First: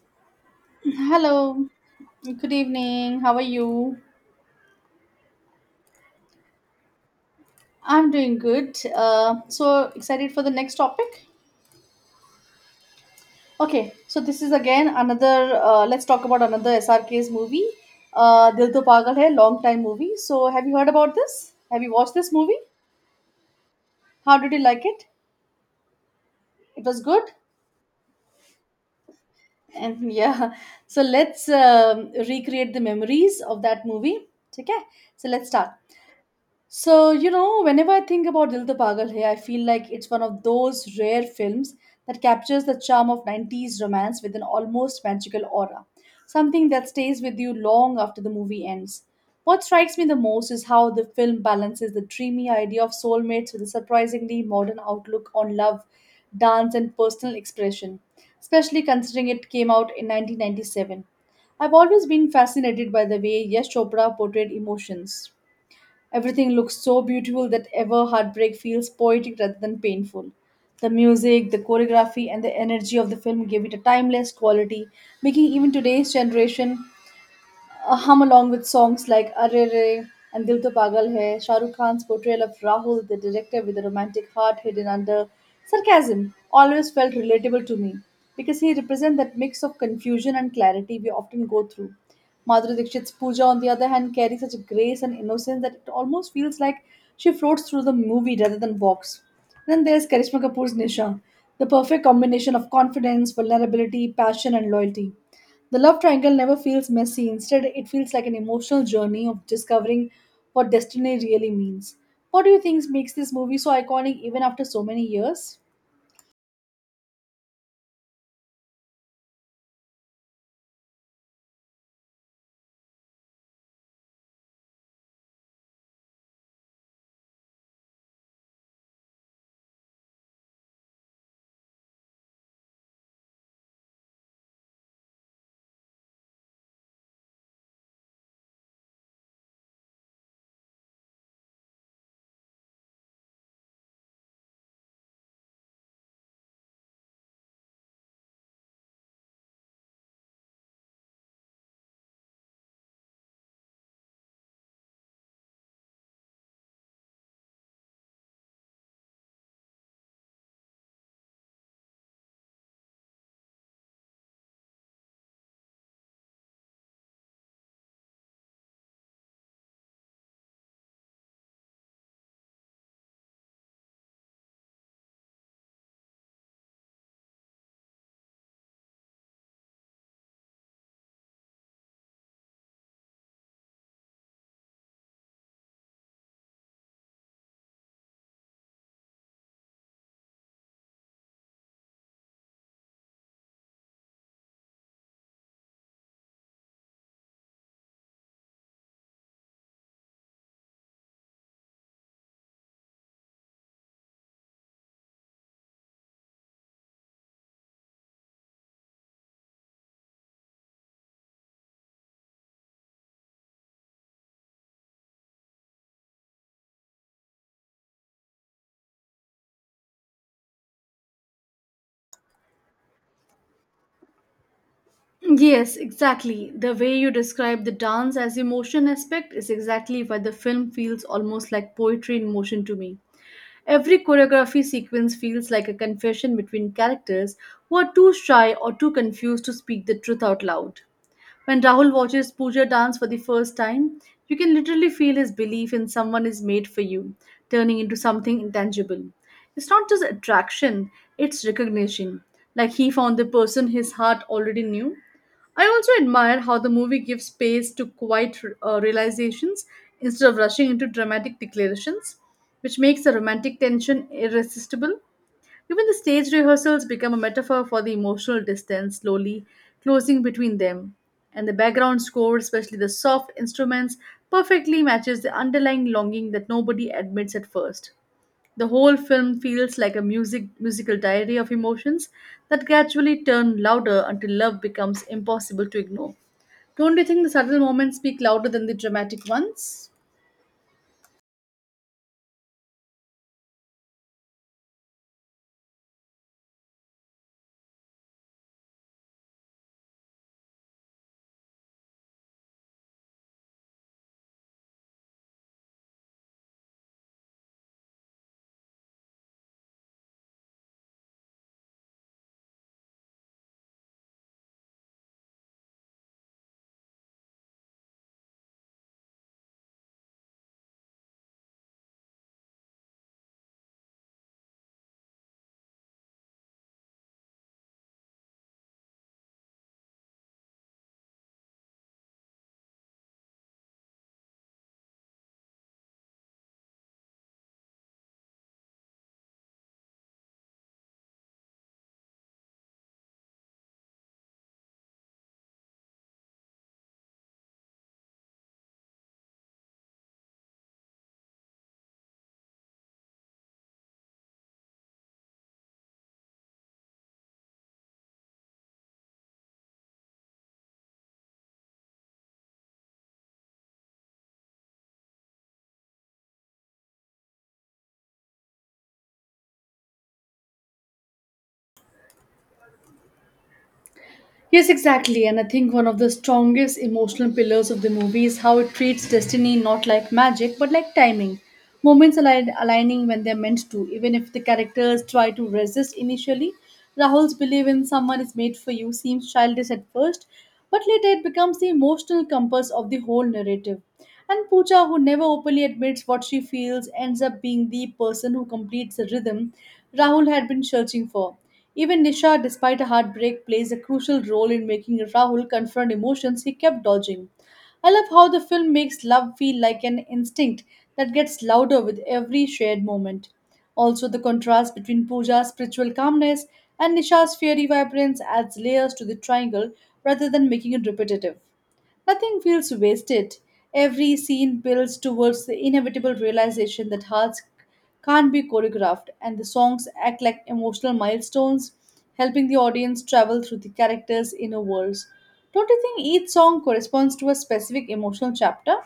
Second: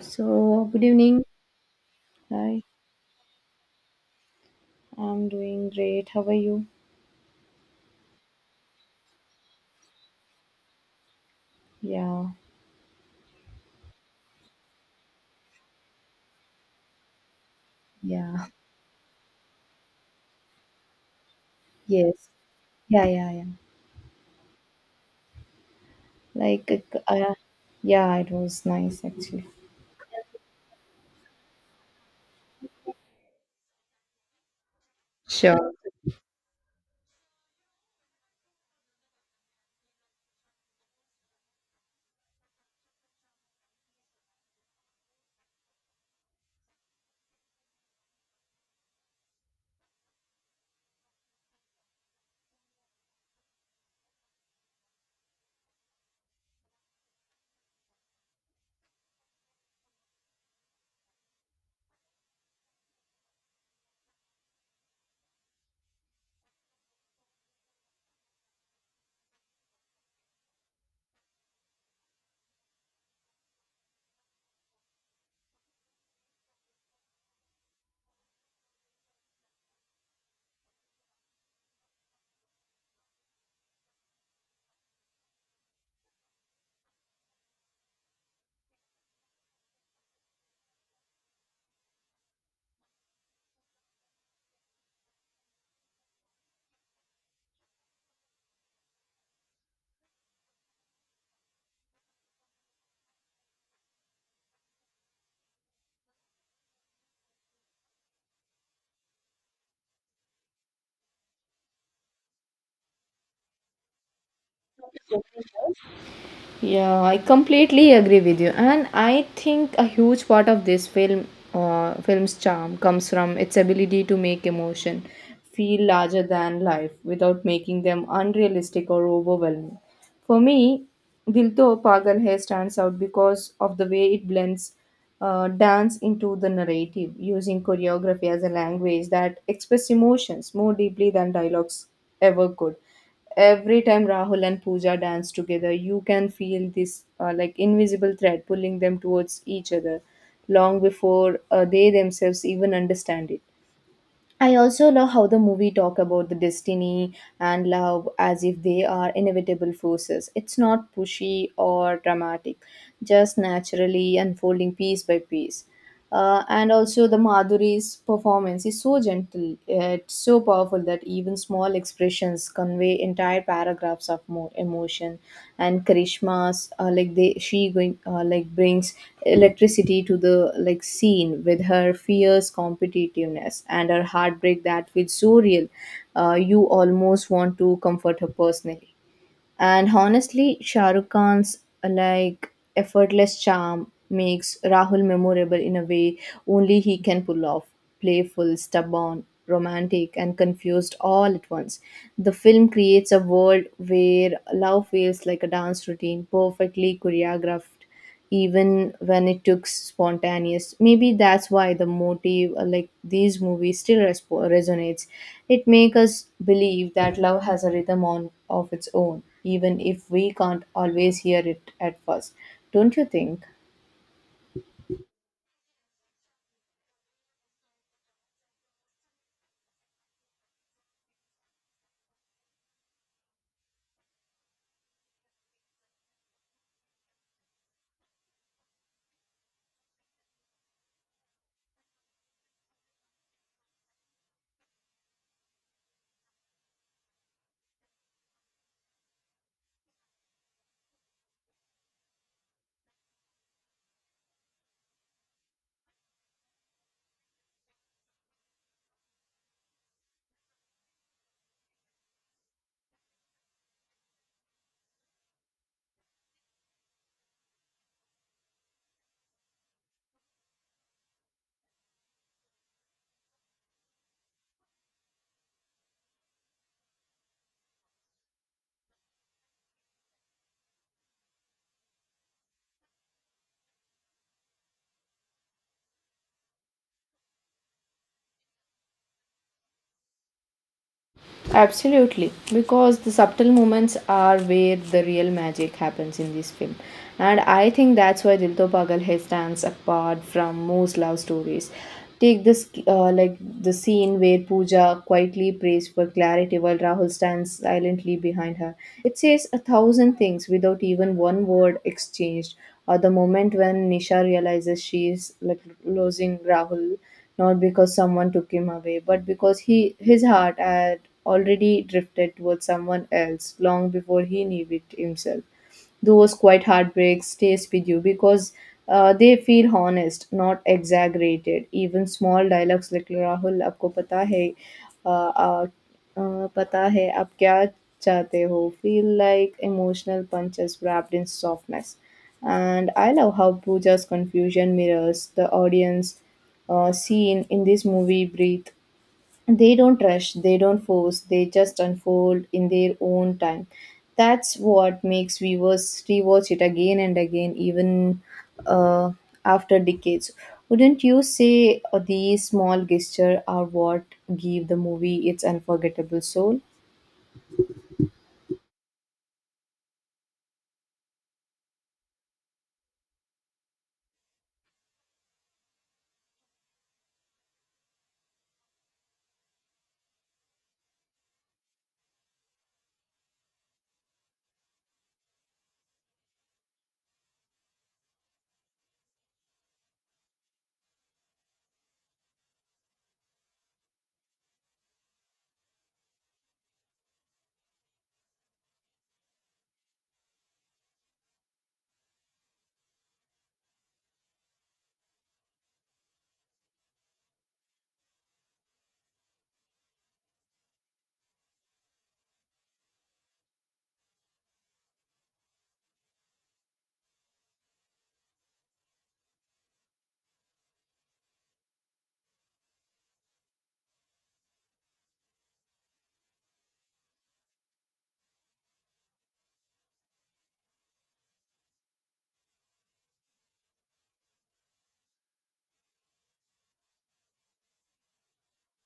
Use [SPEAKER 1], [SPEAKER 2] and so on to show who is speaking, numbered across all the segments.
[SPEAKER 1] So, good evening.
[SPEAKER 2] Hello, good
[SPEAKER 1] Hi,
[SPEAKER 2] evening. How are you?
[SPEAKER 1] I'm doing great. How are you?
[SPEAKER 2] I'm doing good. So excited for the next topic.
[SPEAKER 1] Yeah,
[SPEAKER 2] Okay, so this is again another. Let's talk about another SRK's movie.
[SPEAKER 1] yeah,
[SPEAKER 2] Dil To Pagal Hai, long time movie. So have you heard about this? Have you watched
[SPEAKER 1] yes,
[SPEAKER 2] this movie?
[SPEAKER 1] yeah, yeah, yeah.
[SPEAKER 2] How did you like it? It
[SPEAKER 1] Like,
[SPEAKER 2] was good.
[SPEAKER 1] uh, yeah, it was nice actually.
[SPEAKER 2] And yeah, so let's recreate the memories of that movie. Okay, so let's start.
[SPEAKER 1] Sure.
[SPEAKER 2] So, you know, whenever I think about Dil To Pagal Hai, I feel like it's one of those rare films that captures the charm of 90s romance with an almost magical aura, something that stays with you long after the movie ends. What strikes me the most is how the film balances the dreamy idea of soulmates with a surprisingly modern outlook on love, dance, and personal expression, especially considering it came out in 1997. I've always been fascinated by the way Yash Chopra portrayed emotions. Everything looks so beautiful that ever heartbreak feels poetic rather than painful. The music, the choreography, and the energy of the film gave it a timeless quality, making even today's generation hum along with songs like Arre Re and Dil To Pagal Hai. Shah Rukh Khan's portrayal of Rahul, the director with a romantic heart hidden under sarcasm, always felt relatable to me because he represents that mix of confusion and clarity we often go through. Madhuri Dixit's Pooja, on the other hand, carries such a grace and innocence that it almost feels like she floats through the movie rather than walks. Then there's Karishma Kapoor's Nisha, the perfect combination of confidence, vulnerability, passion, and loyalty. The love triangle never feels messy. Instead, it feels like an emotional journey of discovering what destiny really means. What do you think makes this movie so iconic even after so many years?
[SPEAKER 1] Yeah, I completely agree with you, and I think a huge part of this film's charm, comes from its ability to make emotion feel larger than life without making them unrealistic or overwhelming. For me, Dil To Pagal Hai stands out because of the way it blends dance into the narrative, using choreography as a language that expresses emotions more deeply than dialogues ever could. Every time Rahul and Pooja dance together, you can feel this like invisible thread pulling them towards each other long before they themselves even understand it. I also love how the movie talk about the destiny and love as if they are inevitable forces. It's not pushy or dramatic, just naturally unfolding piece by piece. And also the Madhuri's performance is so gentle, it's so powerful that even small small expressions convey entire paragraphs of more emotion. And Karishma's like they she going like brings electricity to the like scene with her fierce competitiveness and her heartbreak that feels so real. You almost want to comfort her personally. And honestly, Shah Rukh Khan's like effortless charm makes Rahul memorable in a way only he can pull off. Playful, stubborn, romantic, and confused all at once. The film creates a world where love feels like a dance routine, perfectly choreographed even when it took spontaneous. Maybe that's why the motive like these movies still resonates. It makes us believe that love has a rhythm on of its own even if we can't always hear it at first, don't you think?
[SPEAKER 2] Yes, exactly. The way you describe the dance as emotion aspect is exactly why the film feels almost like poetry in motion to me. Every choreography sequence feels like a confession between characters who are too shy or too confused to speak the truth out loud. When Rahul watches Pooja dance for the first time, you can literally feel his belief in someone is made for you, turning into something intangible. It's not just attraction, it's recognition, like he found the person his heart already knew. I also admire how the movie gives space to quiet realizations instead of rushing into dramatic declarations, which makes the romantic tension irresistible. Even the stage rehearsals become a metaphor for the emotional distance slowly closing between them. And the background score, especially the soft instruments, perfectly matches the underlying longing that nobody admits at first. The whole film feels like a musical diary of emotions that gradually turn louder until love becomes impossible to ignore. Don't you think the subtle moments speak louder than the dramatic ones?
[SPEAKER 1] Absolutely, because the subtle moments are where the real magic happens in this film. And I think that's why Dil To Pagal Hai stands apart from most love stories. Take this, like the scene where Pooja quietly prays for clarity while Rahul stands silently behind her. It says a thousand things without even one word exchanged. Or the moment when Nisha realizes she is like losing Rahul, not because someone took him away, but because he his heart had already drifted towards someone else long before he knew it himself. Those quiet heartbreaks stays with you because they feel honest, not exaggerated. Even small dialogues like Rahul, आपको पता है, uh, uh, पता है आप क्या चाहते हो feel like emotional punches wrapped in softness. And I love how Pooja's confusion mirrors the audience. Scene in this movie breathe, they don't rush, they don't force, they just unfold in their own time. That's what makes viewers rewatch it again and again, even uh, after decades. Wouldn't you say these small gestures are what give the movie its unforgettable soul?
[SPEAKER 2] Yes, exactly. And I think one of the strongest emotional pillars of the movie is how it treats destiny not like magic but like timing. Moments aligning when they're meant to, even if the characters try to resist initially. Rahul's belief in someone is made for you seems childish at first, but later it becomes the emotional compass of the whole narrative. And Pooja, who never openly admits what she feels, ends up being the person who completes the rhythm Rahul had been searching for. Even Nisha, despite a heartbreak, plays a crucial role in making Rahul confront emotions he kept dodging. I love how the film makes love feel like an instinct that gets louder with every shared moment. Also, the contrast between Pooja's spiritual calmness and Nisha's fiery vibrance adds layers to the triangle rather than making it repetitive. Nothing feels wasted. Every scene builds towards the inevitable realization that hearts can't be choreographed, and the songs act like emotional milestones, helping the audience travel through the characters' inner worlds. Don't you think each song corresponds to a specific emotional chapter?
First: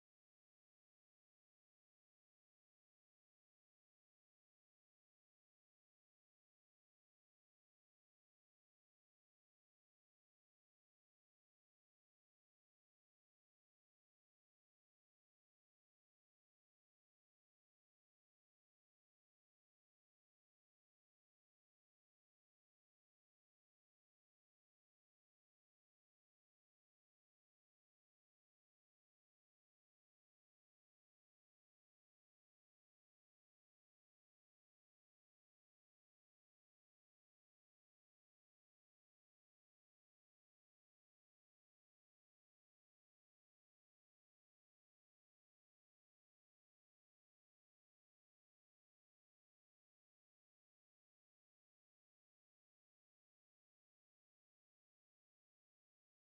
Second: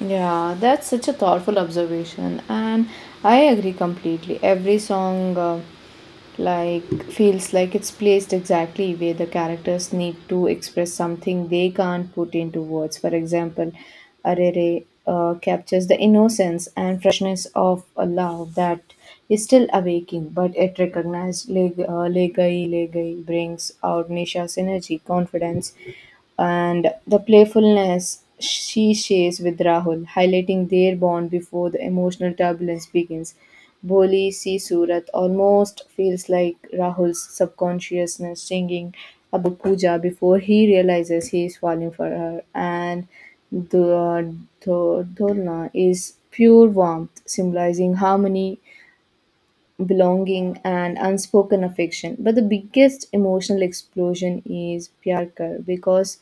[SPEAKER 1] Yeah, that's such a thoughtful observation, and I agree completely. Every song, feels like it's placed exactly where the characters need to express something they can't put into words. For example, Arere captures the innocence and freshness of a love that is still awaking, but it recognized Legai Legai brings out Nisha's energy, confidence, and the playfulness she shares with Rahul, highlighting their bond before the emotional turbulence begins. Boli Si Surat almost feels like Rahul's subconsciousness singing about Pooja before he realizes he is falling for her, and the, the is pure warmth, symbolizing harmony, belonging, and unspoken affection. But the biggest emotional explosion is Pyar Kar, because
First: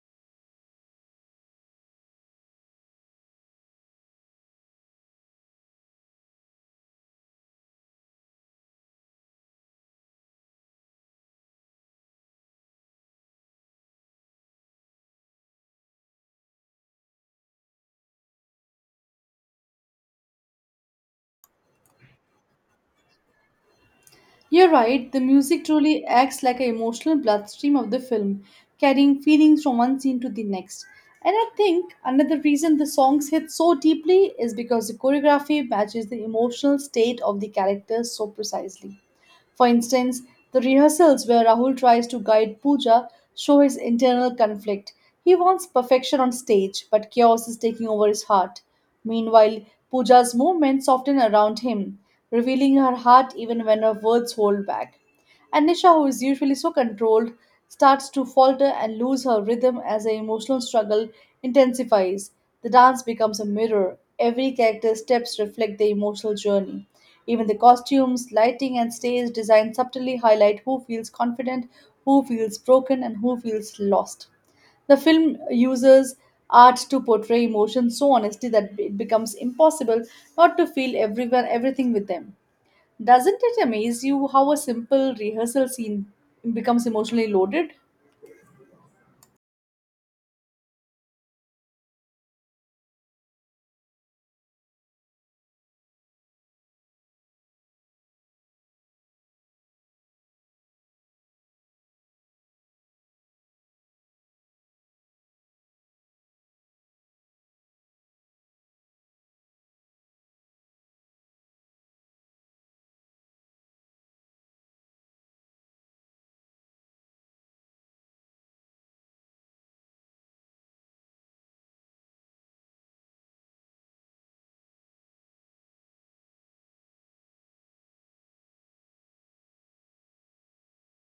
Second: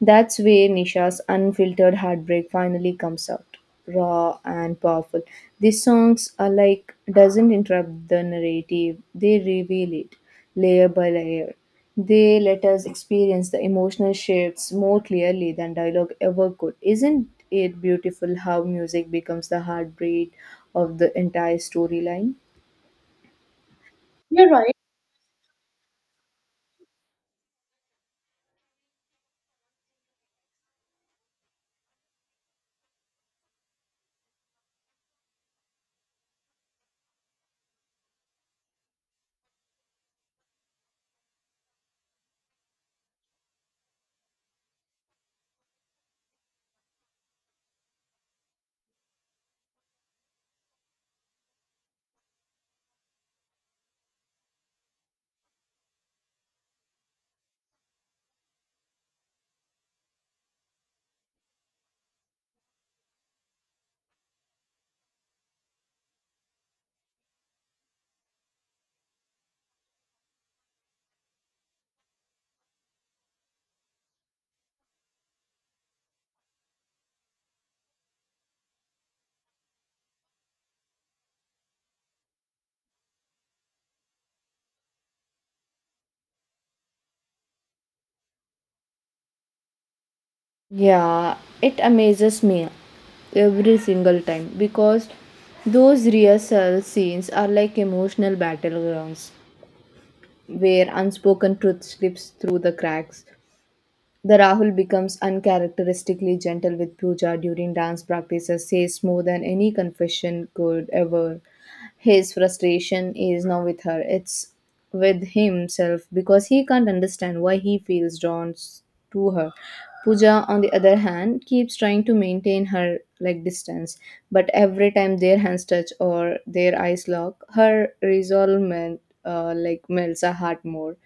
[SPEAKER 1] that's where Nisha's unfiltered heartbreak finally comes out, raw and powerful. These songs are like doesn't interrupt the narrative; they reveal it layer by layer. They let us experience the emotional shifts more clearly than dialogue ever could. Isn't it beautiful how music becomes the heartbeat of the entire storyline? You're
[SPEAKER 2] You're
[SPEAKER 1] right.
[SPEAKER 2] right, the music truly acts like an emotional bloodstream of the film, carrying feelings from one scene to the next. And I think another reason the songs hit so deeply is because the choreography matches the emotional state of the characters so precisely. For instance, the rehearsals where Rahul tries to guide Pooja show his internal conflict. He wants perfection on stage, but chaos is taking over his heart. Meanwhile, Pooja's movements soften around him, revealing her heart even when her words hold back. And Nisha, who is usually so controlled, starts to falter and lose her rhythm as the emotional struggle intensifies. The dance becomes a mirror. Every character's steps reflect their emotional journey. Even the costumes, lighting, and stage design subtly highlight who feels confident, who feels broken, and who feels lost. The film uses art to portray emotions so honestly that it becomes impossible not to feel everyone everything with them. Doesn't it amaze you how a simple rehearsal scene becomes emotionally loaded?
[SPEAKER 1] Yeah, it amazes me every single time because those rehearsal scenes are like emotional battlegrounds where unspoken truth slips through the cracks. The Rahul becomes uncharacteristically gentle with Pooja during dance practices, says more than any confession could ever. His frustration is not with her, it's with himself because he can't understand why he feels to her. Pooja, on the other hand, keeps trying to maintain her like distance, but every time their hands touch or their eyes lock, her resolve melts her heart more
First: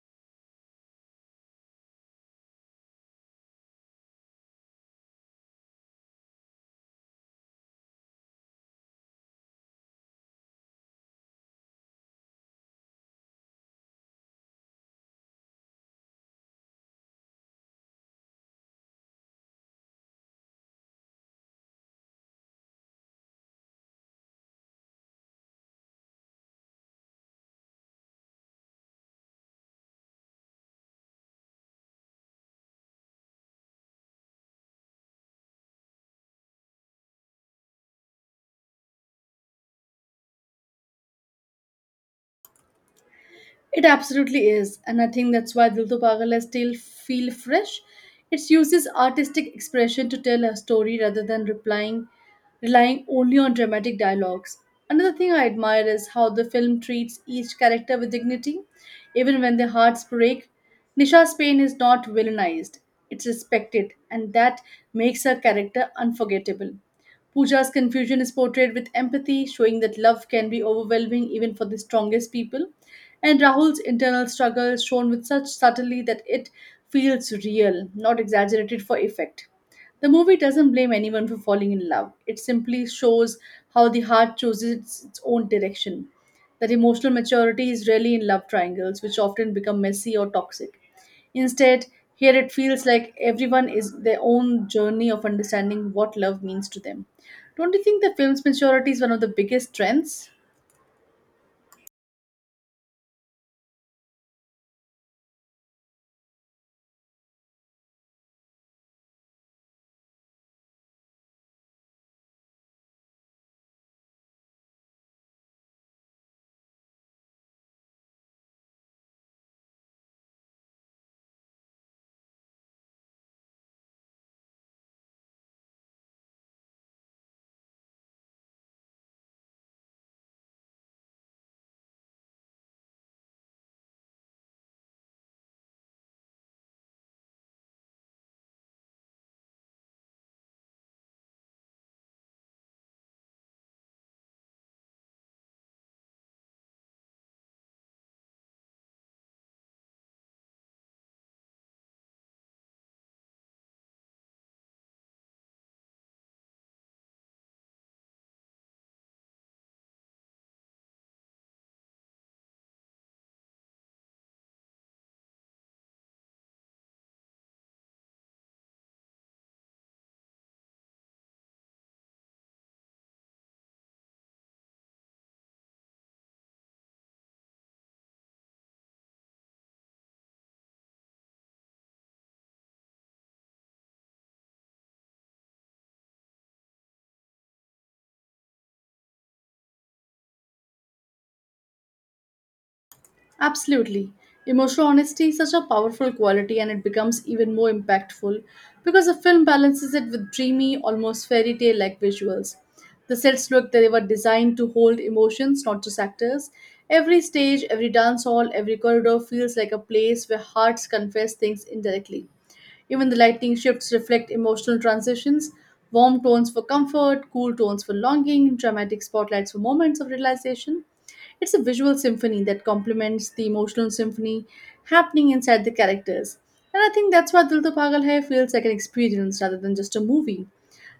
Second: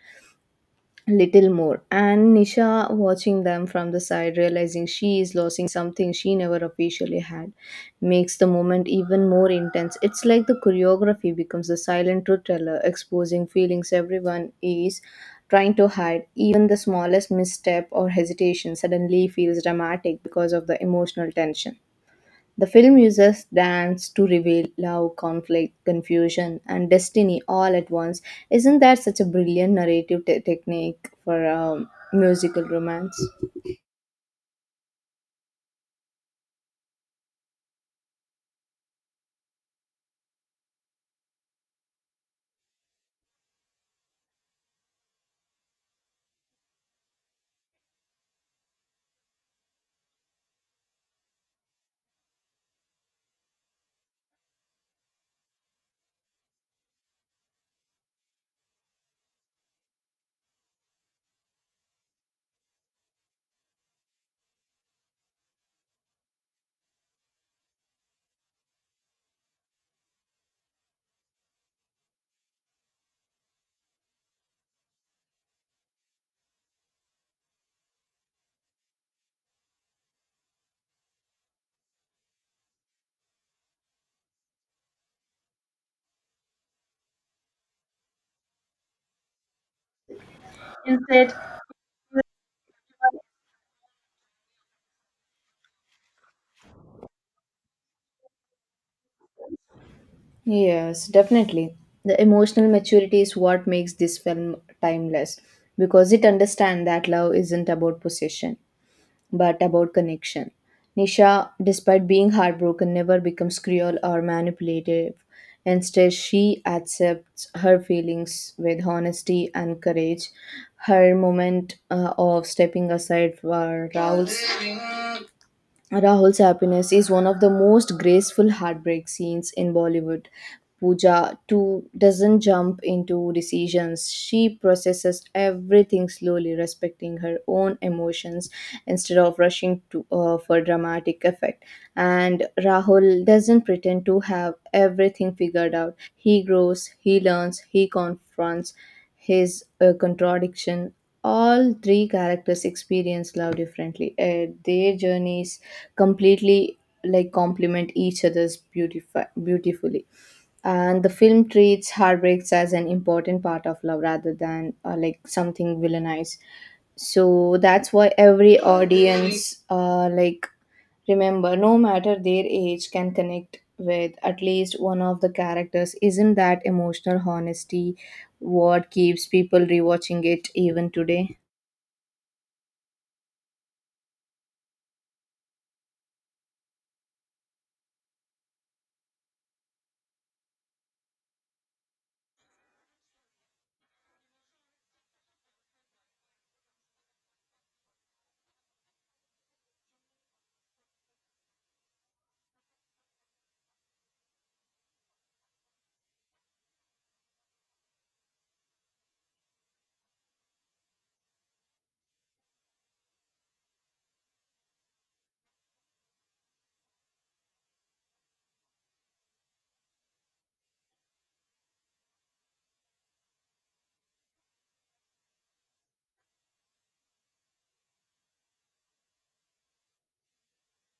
[SPEAKER 1] little more. And Nisha, watching them from the side, realizing she is losing something she never officially had, makes the moment even more intense. It's like the choreography becomes the silent truth teller, exposing feelings everyone is trying to hide. Even the smallest misstep or hesitation suddenly feels dramatic because of the emotional tension. The film uses dance to reveal love, conflict, confusion, and destiny all at once. Isn't that such a brilliant narrative technique for musical romance?
[SPEAKER 2] It absolutely is, and I think that's why Dil To Pagal I still feel fresh. It uses artistic expression to tell a story rather than replying, relying only on dramatic dialogues. Another thing I admire is how the film treats each character with dignity, even when their hearts break. Nisha's pain is not villainized, it's respected, and that makes her character unforgettable. Pooja's confusion is portrayed with empathy, showing that love can be overwhelming even for the strongest people. And Rahul's internal struggle is shown with such subtlety that it feels real, not exaggerated for effect. The movie doesn't blame anyone for falling in love, it simply shows how the heart chooses its own direction. That emotional maturity is rarely in love triangles, which often become messy or toxic.
[SPEAKER 1] Instead,
[SPEAKER 2] Instead, here it feels like everyone is their own journey of understanding what love means to them. Don't you think the film's maturity is one of the biggest strengths?
[SPEAKER 1] yes, definitely. The emotional maturity is what makes this film timeless because it understands that love isn't about possession, but about connection. Nisha, despite being heartbroken, never becomes cruel or manipulative. Instead, she accepts her feelings with honesty and courage. Her moment of stepping aside for Raul's Rahul's happiness is one of the most graceful heartbreak scenes in Bollywood. Pooja too doesn't jump into decisions. She processes everything slowly, respecting her own emotions instead of rushing to for dramatic effect. And Rahul doesn't pretend to have everything figured out. He grows, he learns, he confronts, his contradiction. All three characters experience love differently. Their journeys completely complement each other's beautifully. And the film treats heartbreaks as an important part of love rather than like something villainized. So that's why every audience, remember, no matter their age, can connect with at least one of the characters. Isn't that emotional honesty what keeps people rewatching it even today?
[SPEAKER 2] Absolutely. Emotional honesty is such a powerful quality and it becomes even more impactful because the film balances it with dreamy, almost fairy tale like visuals. The sets look that they were designed to hold emotions, not just actors. Every stage, every dance hall, every corridor feels like a place where hearts confess things indirectly. Even the lighting shifts reflect emotional transitions, warm tones for comfort, cool tones for longing, dramatic spotlights for moments of realization. It's a visual symphony that complements the emotional symphony happening inside the characters. And I think that's why Dil To Pagal Hai feels like an experience rather than just a movie.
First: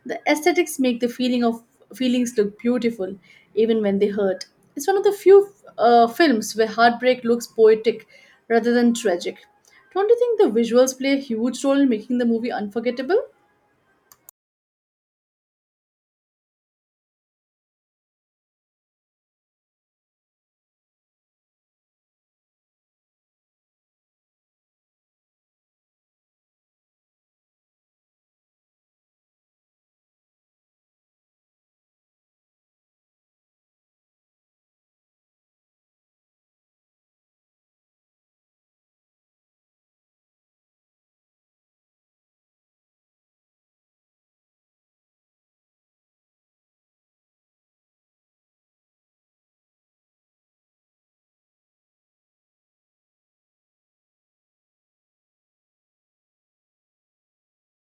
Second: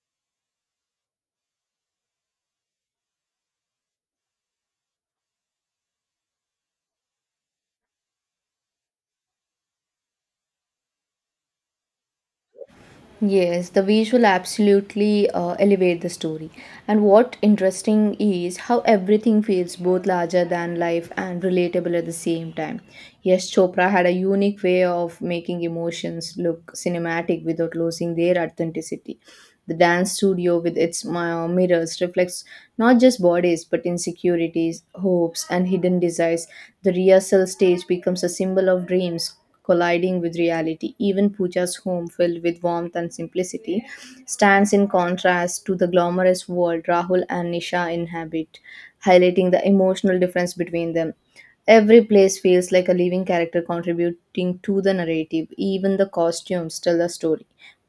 [SPEAKER 2] The aesthetics make the feelings look beautiful, even when they hurt. It's one of the few films where heartbreak looks poetic rather than tragic. Don't you think the visuals play a huge role in making the movie unforgettable?
[SPEAKER 1] Yes, the visual absolutely elevate the story. And what interesting is how everything feels both larger than life and relatable at the same time. Yes, Chopra had a unique way of making emotions look cinematic without losing their authenticity. The dance studio with its mirrors reflects not just bodies but insecurities, hopes, and hidden desires. The rehearsal stage becomes a symbol of dreams, colliding with reality. Even Pooja's home, filled with warmth and simplicity, stands in contrast to the glamorous world Rahul and Nisha inhabit, highlighting the emotional difference between them. Every place feels like a living character contributing to the narrative. Even the costumes tell the story.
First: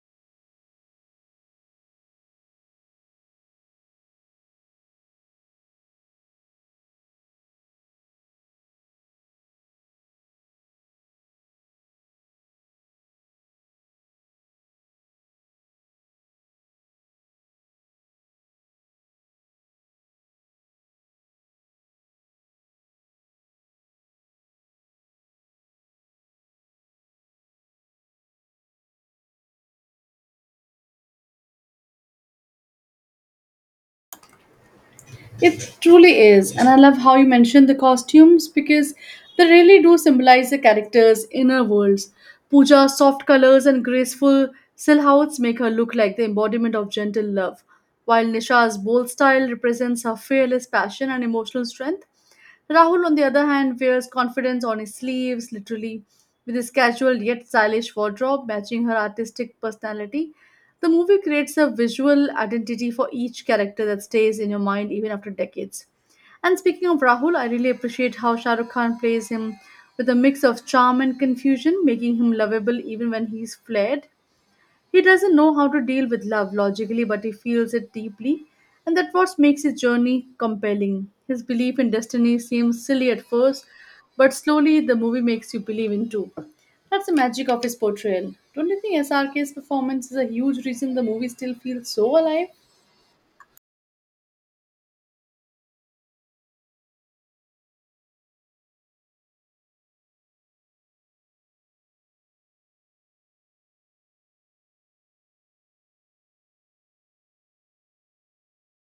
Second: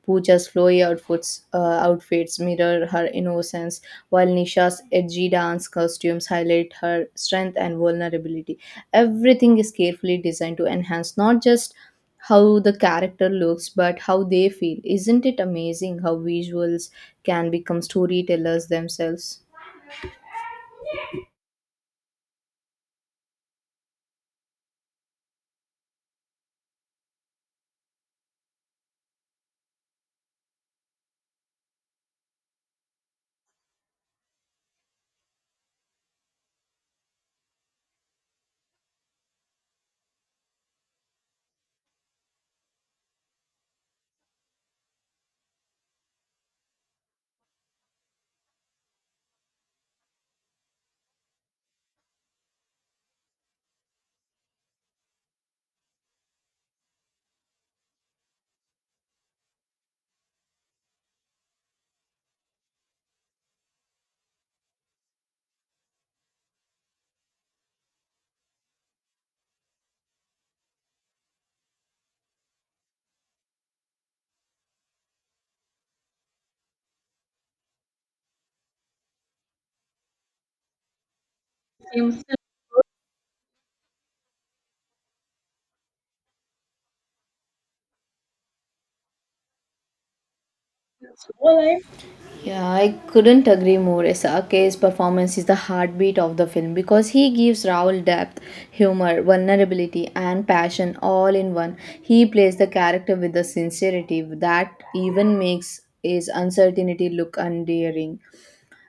[SPEAKER 1] Pooja's outfits mirror her innocence, while Nisha's edgy dance costumes highlight her strength and vulnerability. Everything is carefully designed to enhance not just how the character looks but how they feel. Isn't it amazing how visuals can become storytellers themselves?
[SPEAKER 2] It truly is, and I love how you mentioned the costumes because they really do symbolize the characters' inner worlds. Pooja's soft colors and graceful silhouettes make her look like the embodiment of gentle love, while Nisha's bold style represents her fearless passion and emotional strength. Rahul, on the other hand, wears confidence on his sleeves, literally, with his casual yet stylish wardrobe matching her artistic personality. The movie creates a visual identity for each character that stays in your mind even after decades. And speaking of Rahul, I really appreciate how Shah Rukh Khan plays him with a mix of charm and confusion, making him lovable even when he's flared. He doesn't know how to deal with love logically, but he feels it deeply, and that's what makes his journey compelling. His belief in destiny seems silly at first, but slowly the movie makes you believe in too. That's the magic of his portrayal. Don't you think SRK's performance is a huge reason the movie still
[SPEAKER 1] Well,
[SPEAKER 2] feels so alive?
[SPEAKER 1] yeah, I couldn't agree more. Sake's performance is the heartbeat of the film because he gives Raul depth, humor, vulnerability, and passion all in one. He plays the character with the sincerity that even makes his uncertainty look endearing.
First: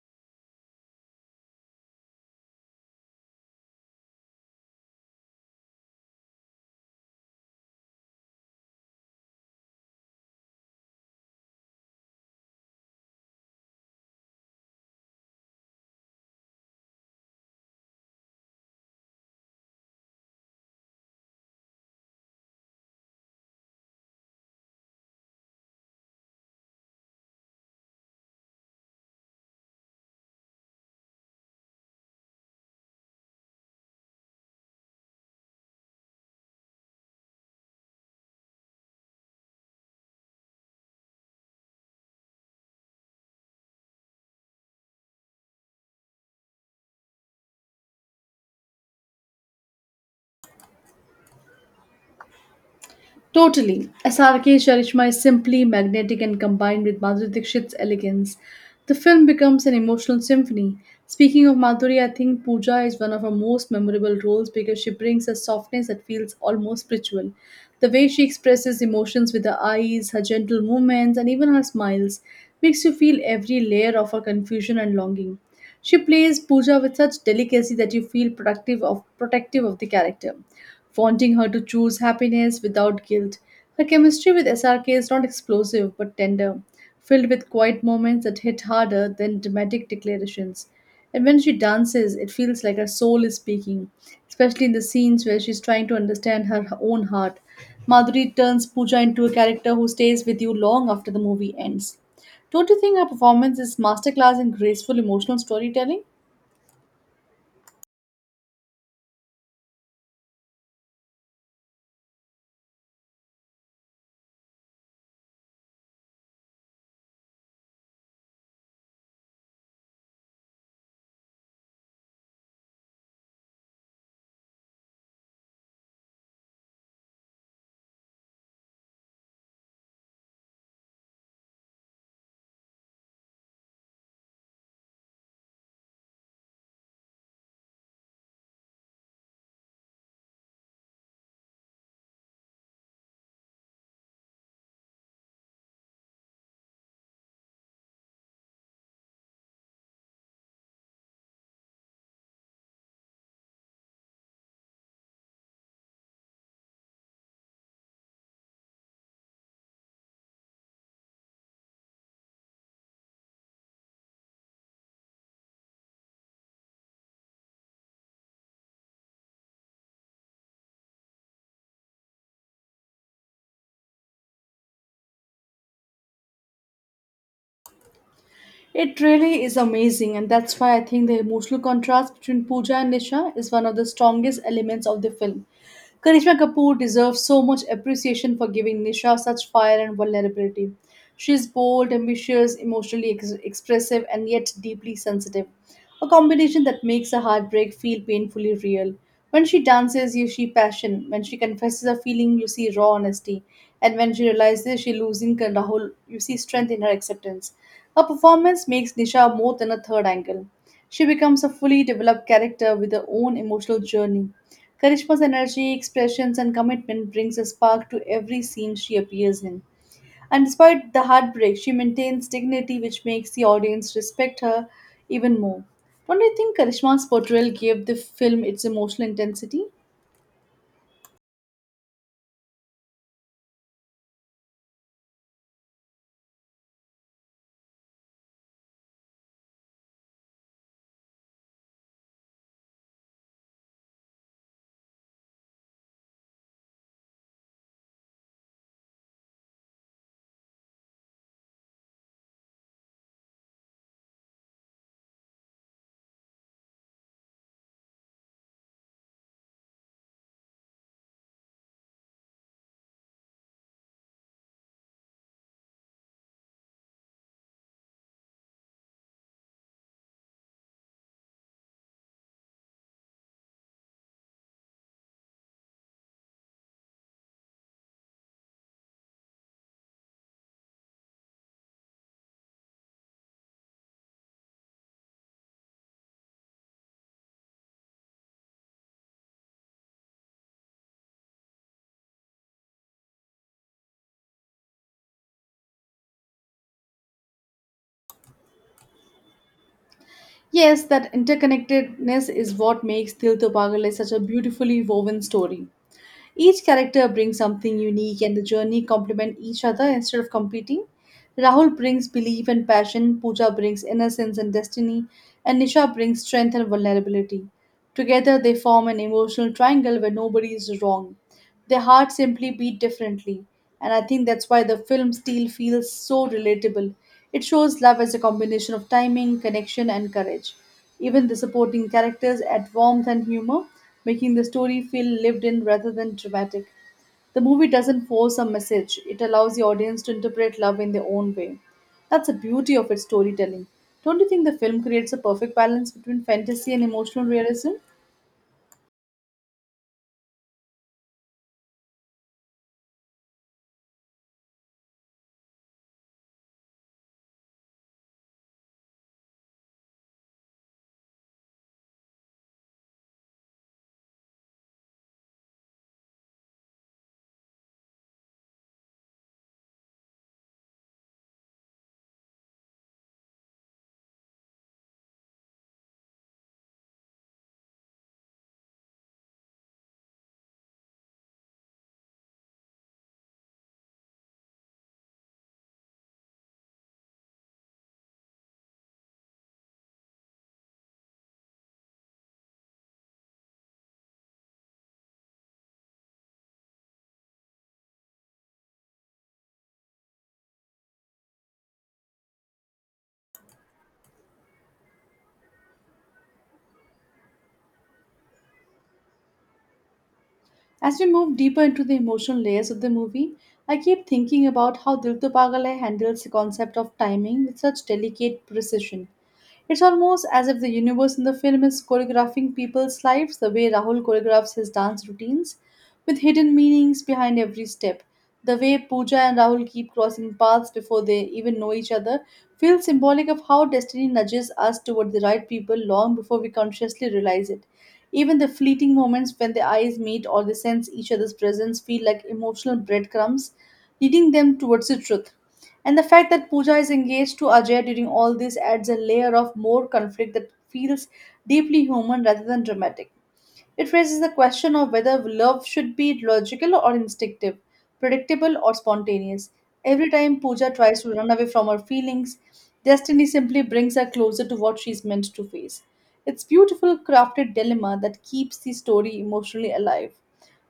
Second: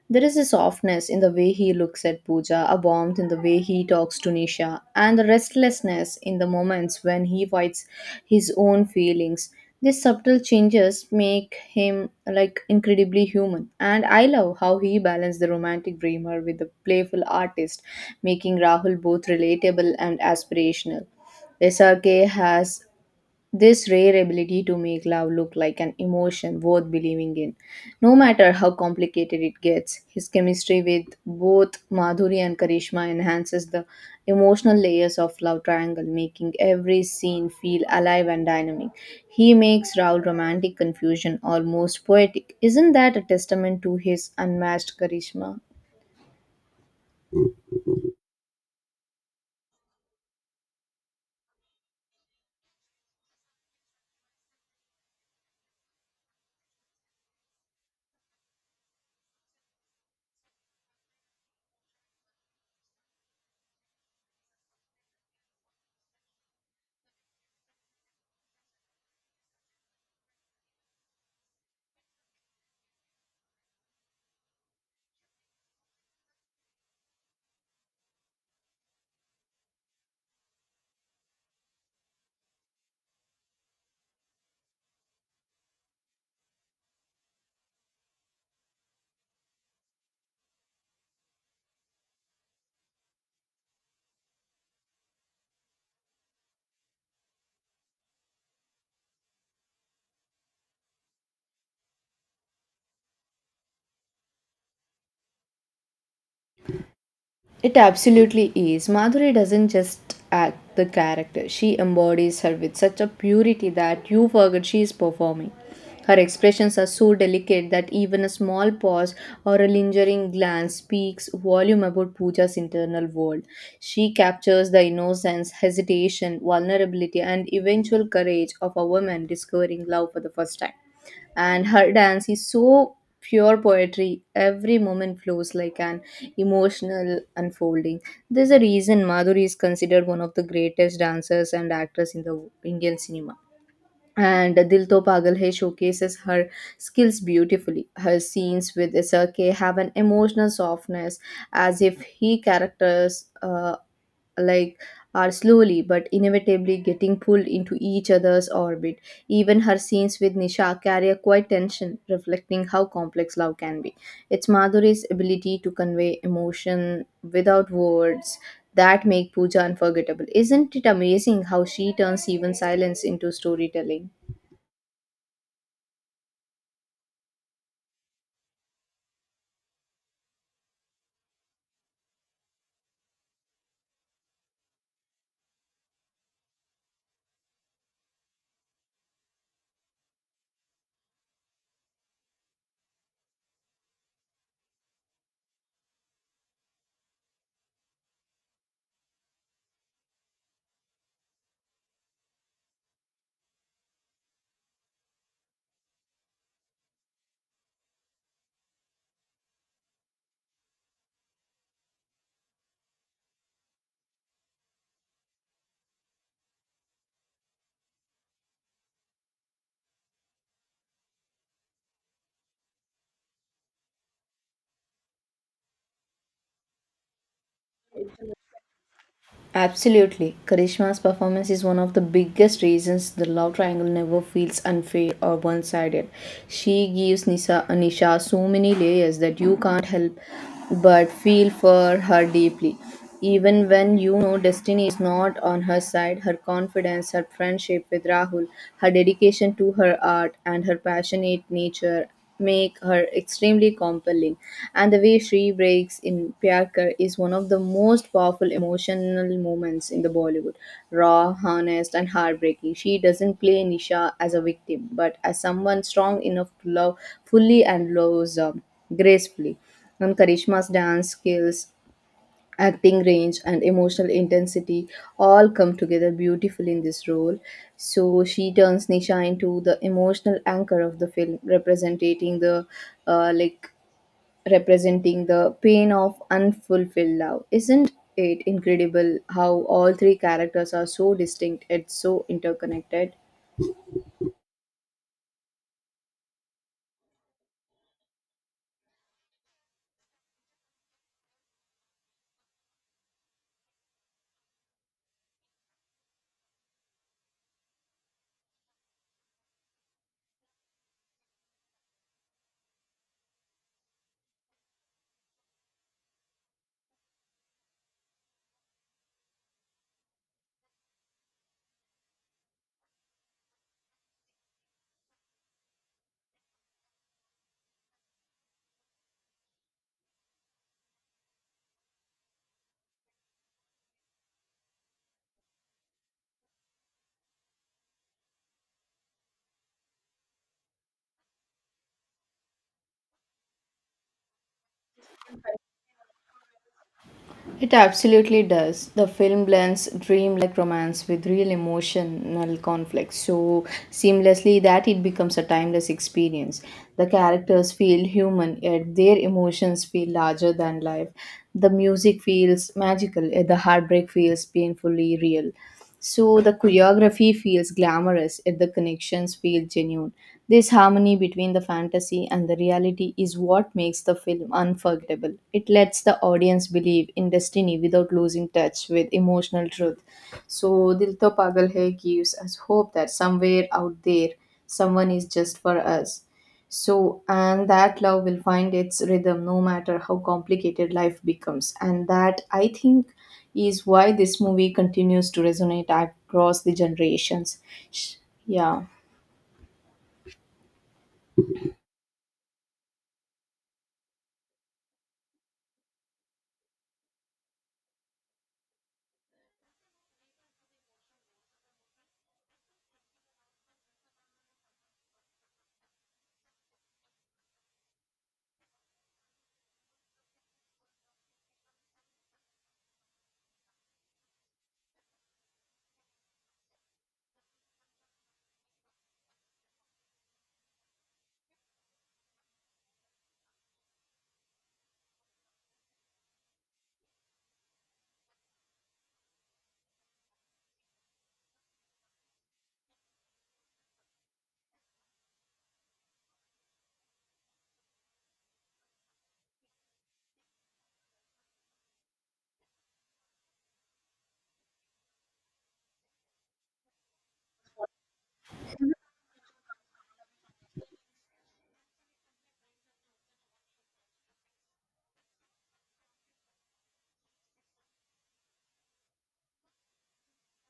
[SPEAKER 1] There is a softness in the way he looks at Pooja, a warmth in the way he talks to Nisha, and the restlessness in the moments when he fights his own feelings. These subtle changes make him like incredibly human, and I love how he balanced the romantic dreamer with the playful artist, making Rahul both relatable and aspirational. SRK has this rare ability to make love look like an emotion worth believing in, no matter how complicated it gets. His chemistry with both Madhuri and Karishma enhances the emotional layers of love triangle, making every scene feel alive and dynamic. He makes Raul romantic confusion almost poetic. Isn't that a testament to his unmatched charisma?
[SPEAKER 2] Totally. SRK Sharishma is simply magnetic and combined with Madhuri Dixit's elegance. The film becomes an emotional symphony. Speaking of Madhuri, I think Pooja is one of her most memorable roles because she brings a softness that feels almost spiritual. The way she expresses emotions with her eyes, her gentle movements, and even her smiles makes you feel every layer of her confusion and longing. She plays Pooja with such delicacy that you feel productive of protective of the character wanting her to choose happiness without guilt. Her chemistry with SRK is not explosive but tender, filled with quiet moments that hit harder than dramatic declarations. And when she dances, it feels like her soul is speaking, especially in the scenes where she's trying to understand her own heart. Madhuri turns Pooja into a character who stays with you long after the movie ends. Don't you think her performance is masterclass in graceful emotional storytelling?
[SPEAKER 1] It absolutely is. Madhuri doesn't just act the character, she embodies her with such a purity that you forget she is performing. Her expressions are so delicate that even a small pause or a lingering glance speaks volume about Pooja's internal world. She captures the innocence, hesitation, vulnerability, and eventual courage of a woman discovering love for the first time, and her dance is so pure poetry, every moment flows like an emotional unfolding. There's a reason Madhuri is considered one of the greatest dancers and actors in the Indian cinema, and Dil To Pagal Hai showcases her skills beautifully. Her scenes with Isake have an emotional softness, as if he characters like are slowly but inevitably getting pulled into each other's orbit. Even her scenes with Nisha carry a quiet tension, reflecting how complex love can be. It's Madhuri's ability to convey emotion without words that make Pooja unforgettable. Isn't it amazing how she turns even silence into storytelling?
[SPEAKER 2] It really is amazing, and that's why I think the emotional contrast between Pooja and Nisha is one of the strongest elements of the film. Karishma Kapoor deserves so much appreciation for giving Nisha such fire and vulnerability. She is bold, ambitious, emotionally expressive, and yet deeply sensitive. A combination that makes a heartbreak feel painfully real. When she dances, you see passion. When she confesses a feeling, you see raw honesty. And when she realizes she's losing control, you see strength in her acceptance. Her performance makes Nisha more than a third angle. She becomes a fully developed character with her own emotional journey. Karishma's energy, expressions, and commitment brings a spark to every scene she appears in. And despite the heartbreak, she maintains dignity, which makes the audience respect her even more. Don't you think Karishma's portrayal gave the film its emotional intensity?
[SPEAKER 1] Absolutely. Karishma's performance is one of the biggest reasons the love triangle never feels unfair or one sided. She gives Nisha so many layers that you can't help but feel for her deeply. Even when you know destiny is not on her side, her confidence, her friendship with Rahul, her dedication to her art, and her passionate nature make her extremely compelling, and the way she breaks in pyar is one of the most powerful emotional moments in the Bollywood. Raw, honest, and heartbreaking, she doesn't play Nisha as a victim but as someone strong enough to love fully and loves gracefully. And Karishma's dance skills, acting range, and emotional intensity all come together beautifully in this role. So she turns Nisha into the emotional anchor of the film, representing the uh, like representing the pain of unfulfilled love. Isn't it incredible how all three characters are so distinct and so interconnected?
[SPEAKER 2] Yes, that interconnectedness is what makes Dil to Pagal is such a beautifully woven story. Each character brings something unique and the journey complement each other instead of competing. Rahul brings belief and passion, Pooja brings innocence and destiny, and Nisha brings strength and vulnerability. Together they form an emotional triangle where nobody is wrong, their hearts simply beat differently. And I think that's why the film still feels so relatable. It shows love as a combination of timing, connection, and courage. Even the supporting characters add warmth and humor, making the story feel lived in rather than dramatic. The movie doesn't force a message, it allows the audience to interpret love in their own way. That's the beauty of its storytelling. Don't you think the film creates a perfect balance between fantasy and emotional realism?
[SPEAKER 1] It absolutely does. The film blends dreamlike romance with real emotional conflict so seamlessly that it becomes a timeless experience. The characters feel human, yet their emotions feel larger than life. The music feels magical, yet the heartbreak feels painfully real. So the choreography feels glamorous, yet the connections feel genuine. This harmony between the fantasy and the reality is what makes the film unforgettable. It lets the audience believe in destiny without losing touch with emotional truth. So Dil To Pagal Hai gives us hope that somewhere out there someone is just for us. So, and that love will find its rhythm no matter how complicated life becomes. And that, I think, is why this movie continues to resonate across the generations. Sh- Yeah.
[SPEAKER 2] As we move deeper into the emotional layers of the movie, I keep thinking about how Dil To Pagal Hai handles the concept of timing with such delicate precision. It's almost as if the universe in the film is choreographing people's lives the way Rahul choreographs his dance routines, with hidden meanings behind every step. The way Pooja and Rahul keep crossing paths before they even know each other feels symbolic of how destiny nudges us toward the right people long before we consciously realize it. Even the fleeting moments when their eyes meet or they sense each other's presence feel like emotional breadcrumbs, leading them towards the truth. And the fact that Pooja is engaged to Ajay during all this adds a layer of more conflict that feels deeply human rather than dramatic. It raises the question of whether love should be logical or instinctive, predictable or spontaneous. Every time Pooja tries to run away from her feelings, destiny simply brings her closer to what she's meant to face. It's beautiful crafted dilemma that keeps the story emotionally alive.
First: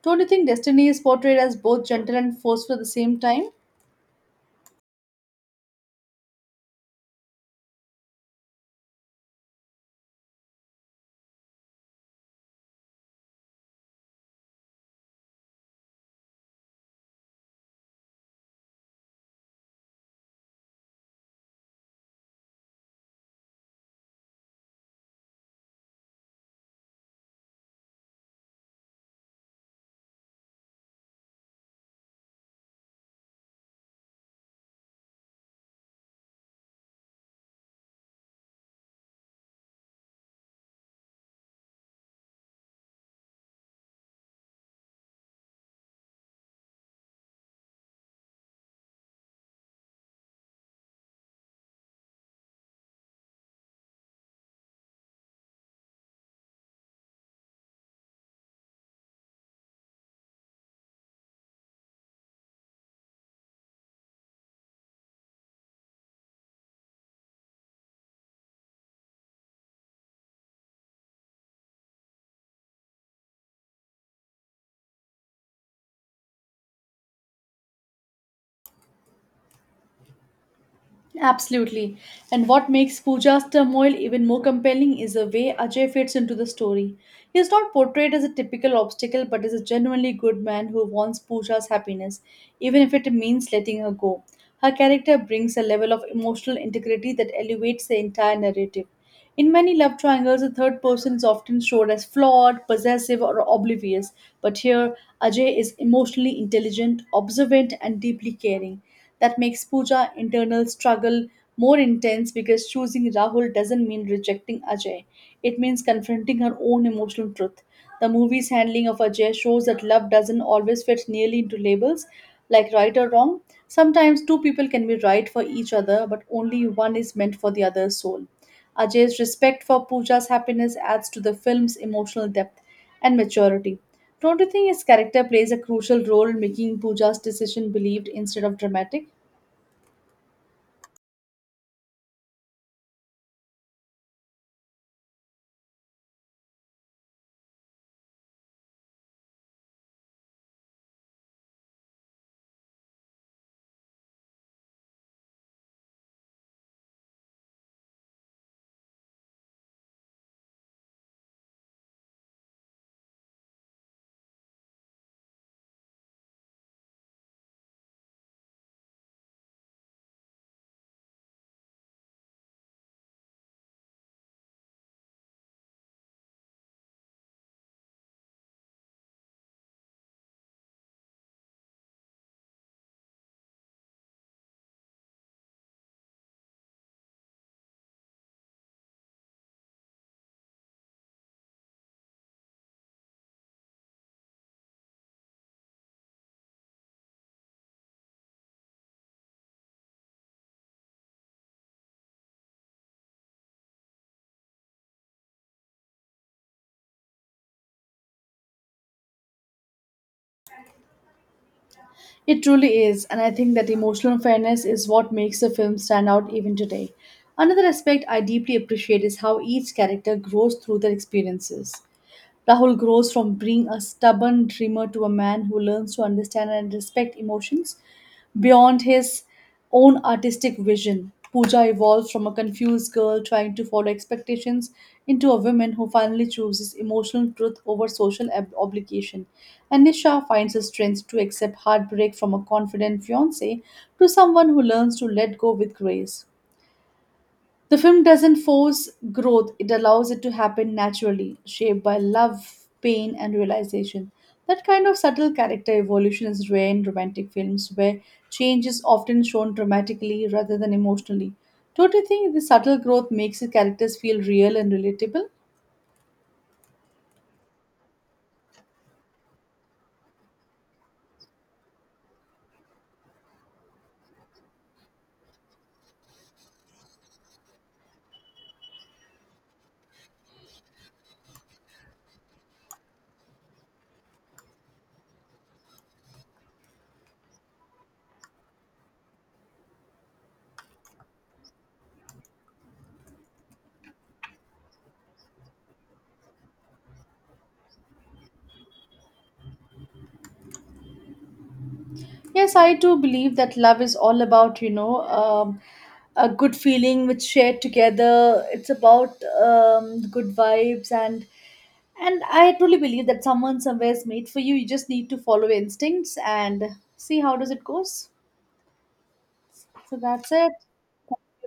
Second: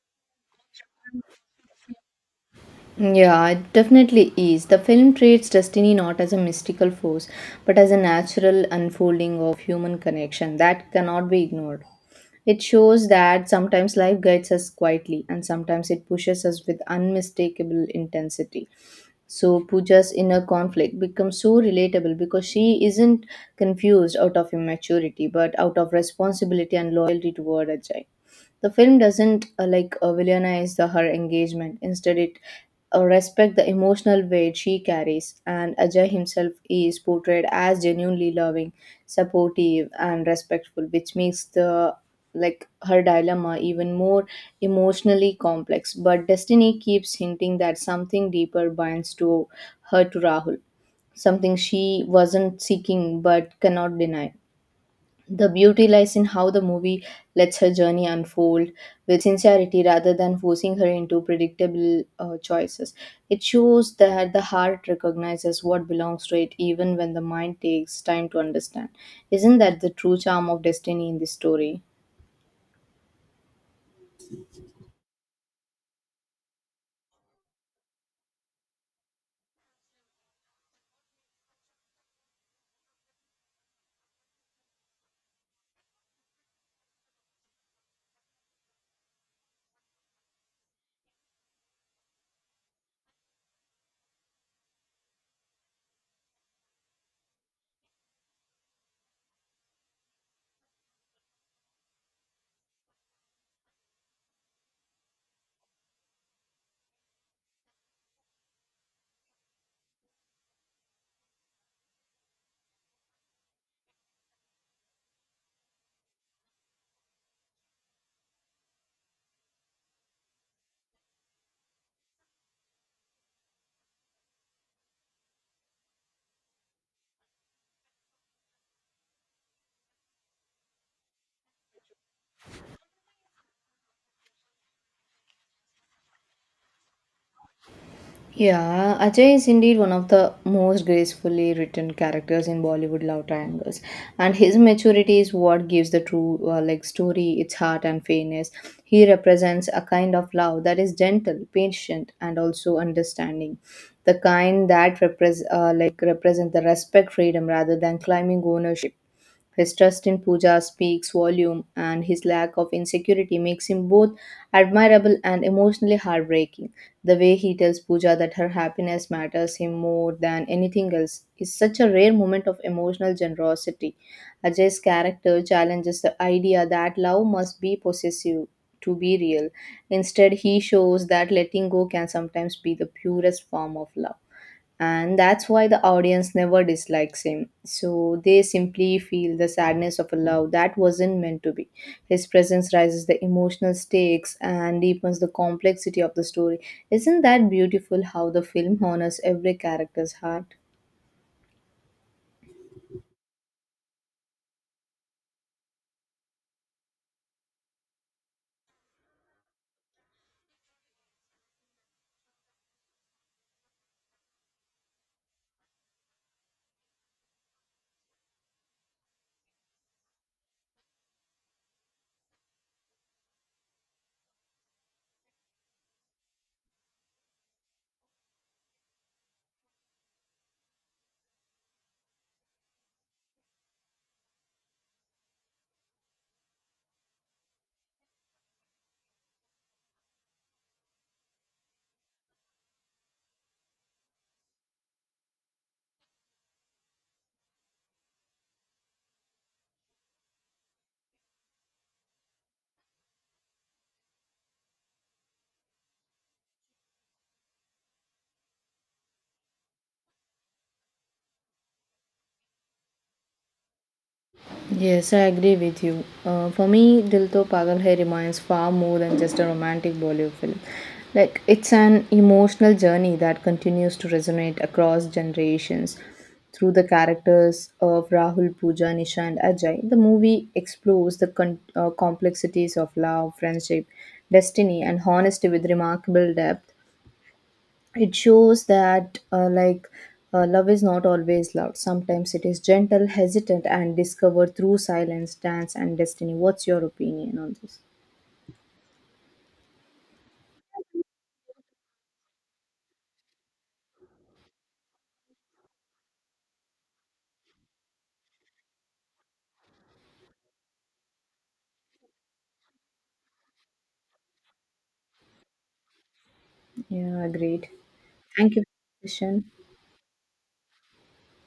[SPEAKER 2] Don't you think destiny is portrayed as both gentle and forceful at the same
[SPEAKER 1] Yeah,
[SPEAKER 2] time?
[SPEAKER 1] it definitely is. The film treats destiny not as a mystical force, but as a natural unfolding of human connection that cannot be ignored. It shows that sometimes life guides us quietly and sometimes it pushes us with unmistakable intensity. So Pooja's inner conflict becomes so relatable because she isn't confused out of immaturity but out of responsibility and loyalty toward Ajay. The film doesn't villainize her engagement. Instead, it respect the emotional weight she carries, and Ajay himself is portrayed as genuinely loving, supportive, and respectful, which makes the her dilemma even more emotionally complex. But destiny keeps hinting that something deeper binds to her to Rahul, something she wasn't seeking but cannot deny. The beauty lies in how the movie lets her journey unfold with sincerity rather than forcing her into predictable choices. It shows that the heart recognizes what belongs to it even when the mind takes time to understand. Isn't that the true charm of destiny in this story?
[SPEAKER 2] Absolutely. And what makes Pooja's turmoil even more compelling is the way Ajay fits into the story. He is not portrayed as a typical obstacle but as a genuinely good man who wants Pooja's happiness, even if it means letting her go. Her character brings a level of emotional integrity that elevates the entire narrative. In many love triangles, the third person is often showed as flawed, possessive, or oblivious, but here Ajay is emotionally intelligent, observant, and deeply caring that makes Pooja internal struggle more intense because choosing Rahul doesn't mean rejecting Ajay. It means confronting her own emotional truth. The movie's handling of Ajay shows that love doesn't always fit nearly into labels like right or wrong. Sometimes two people can be right for each other, but only one is meant for the other's soul. Ajay's respect for Pooja's happiness adds to the film's emotional depth and maturity. Don't you think his character plays a crucial role in making Pooja's decision believed instead of
[SPEAKER 1] Yeah,
[SPEAKER 2] dramatic?
[SPEAKER 1] Ajay is indeed one of the most gracefully written characters in Bollywood love triangles, and his maturity is what gives the true story its heart and fairness. He represents a kind of love that is gentle, patient, and also understanding, the kind that represent the respect freedom rather than climbing ownership. His trust in Pooja speaks volume, and his lack of insecurity makes him both admirable and emotionally heartbreaking. The way he tells Pooja that her happiness matters him more than anything else is such a rare moment of emotional generosity. Ajay's character challenges the idea that love must be possessive to be real. Instead, he shows that letting go can sometimes be the purest form of love, and that's why the audience never dislikes him. So they simply feel the sadness of a love that wasn't meant to be. His presence raises the emotional stakes and deepens the complexity of the story. Isn't that beautiful how the film honors every character's heart?
[SPEAKER 2] It truly is, and I think that emotional fairness is what makes the film stand out even today. Another aspect I deeply appreciate is how each character grows through their experiences. Rahul grows from being a stubborn dreamer to a man who learns to understand and respect emotions beyond his own artistic vision. Pooja evolves from a confused girl trying to follow expectations into a woman who finally chooses emotional truth over social obligation. And Nisha finds the strength to accept heartbreak from a confident fiance to someone who learns to let go with grace. The film doesn't force growth, it allows it to happen naturally, shaped by love, pain, and realization. That kind of subtle character evolution is rare in romantic films, where change is often shown dramatically rather than emotionally. Don't you think the subtle growth makes the characters feel real and
[SPEAKER 1] Yes, I
[SPEAKER 2] relatable?
[SPEAKER 1] agree with you. For me, Dil To Pagal Hai reminds far more than just a romantic Bollywood film. Like, it's an emotional journey that continues to resonate across generations. Through the characters of Rahul, Pooja, Nisha, and Ajay, the movie explores the complexities of love, friendship, destiny, and honesty with remarkable depth. It shows that love is not always loud. Sometimes it is gentle, hesitant, and discovered through silence, dance, and destiny. What's your opinion on this?
[SPEAKER 2] Yes, I do believe that love is all about, you know, a good feeling which shared together. It's about good vibes and I truly believe that someone somewhere is made for you. You just need to follow your instincts and see
[SPEAKER 1] Yeah,
[SPEAKER 2] how does it
[SPEAKER 1] agreed.
[SPEAKER 2] goes.
[SPEAKER 1] Thank you for the question.
[SPEAKER 2] So that's it. Thank you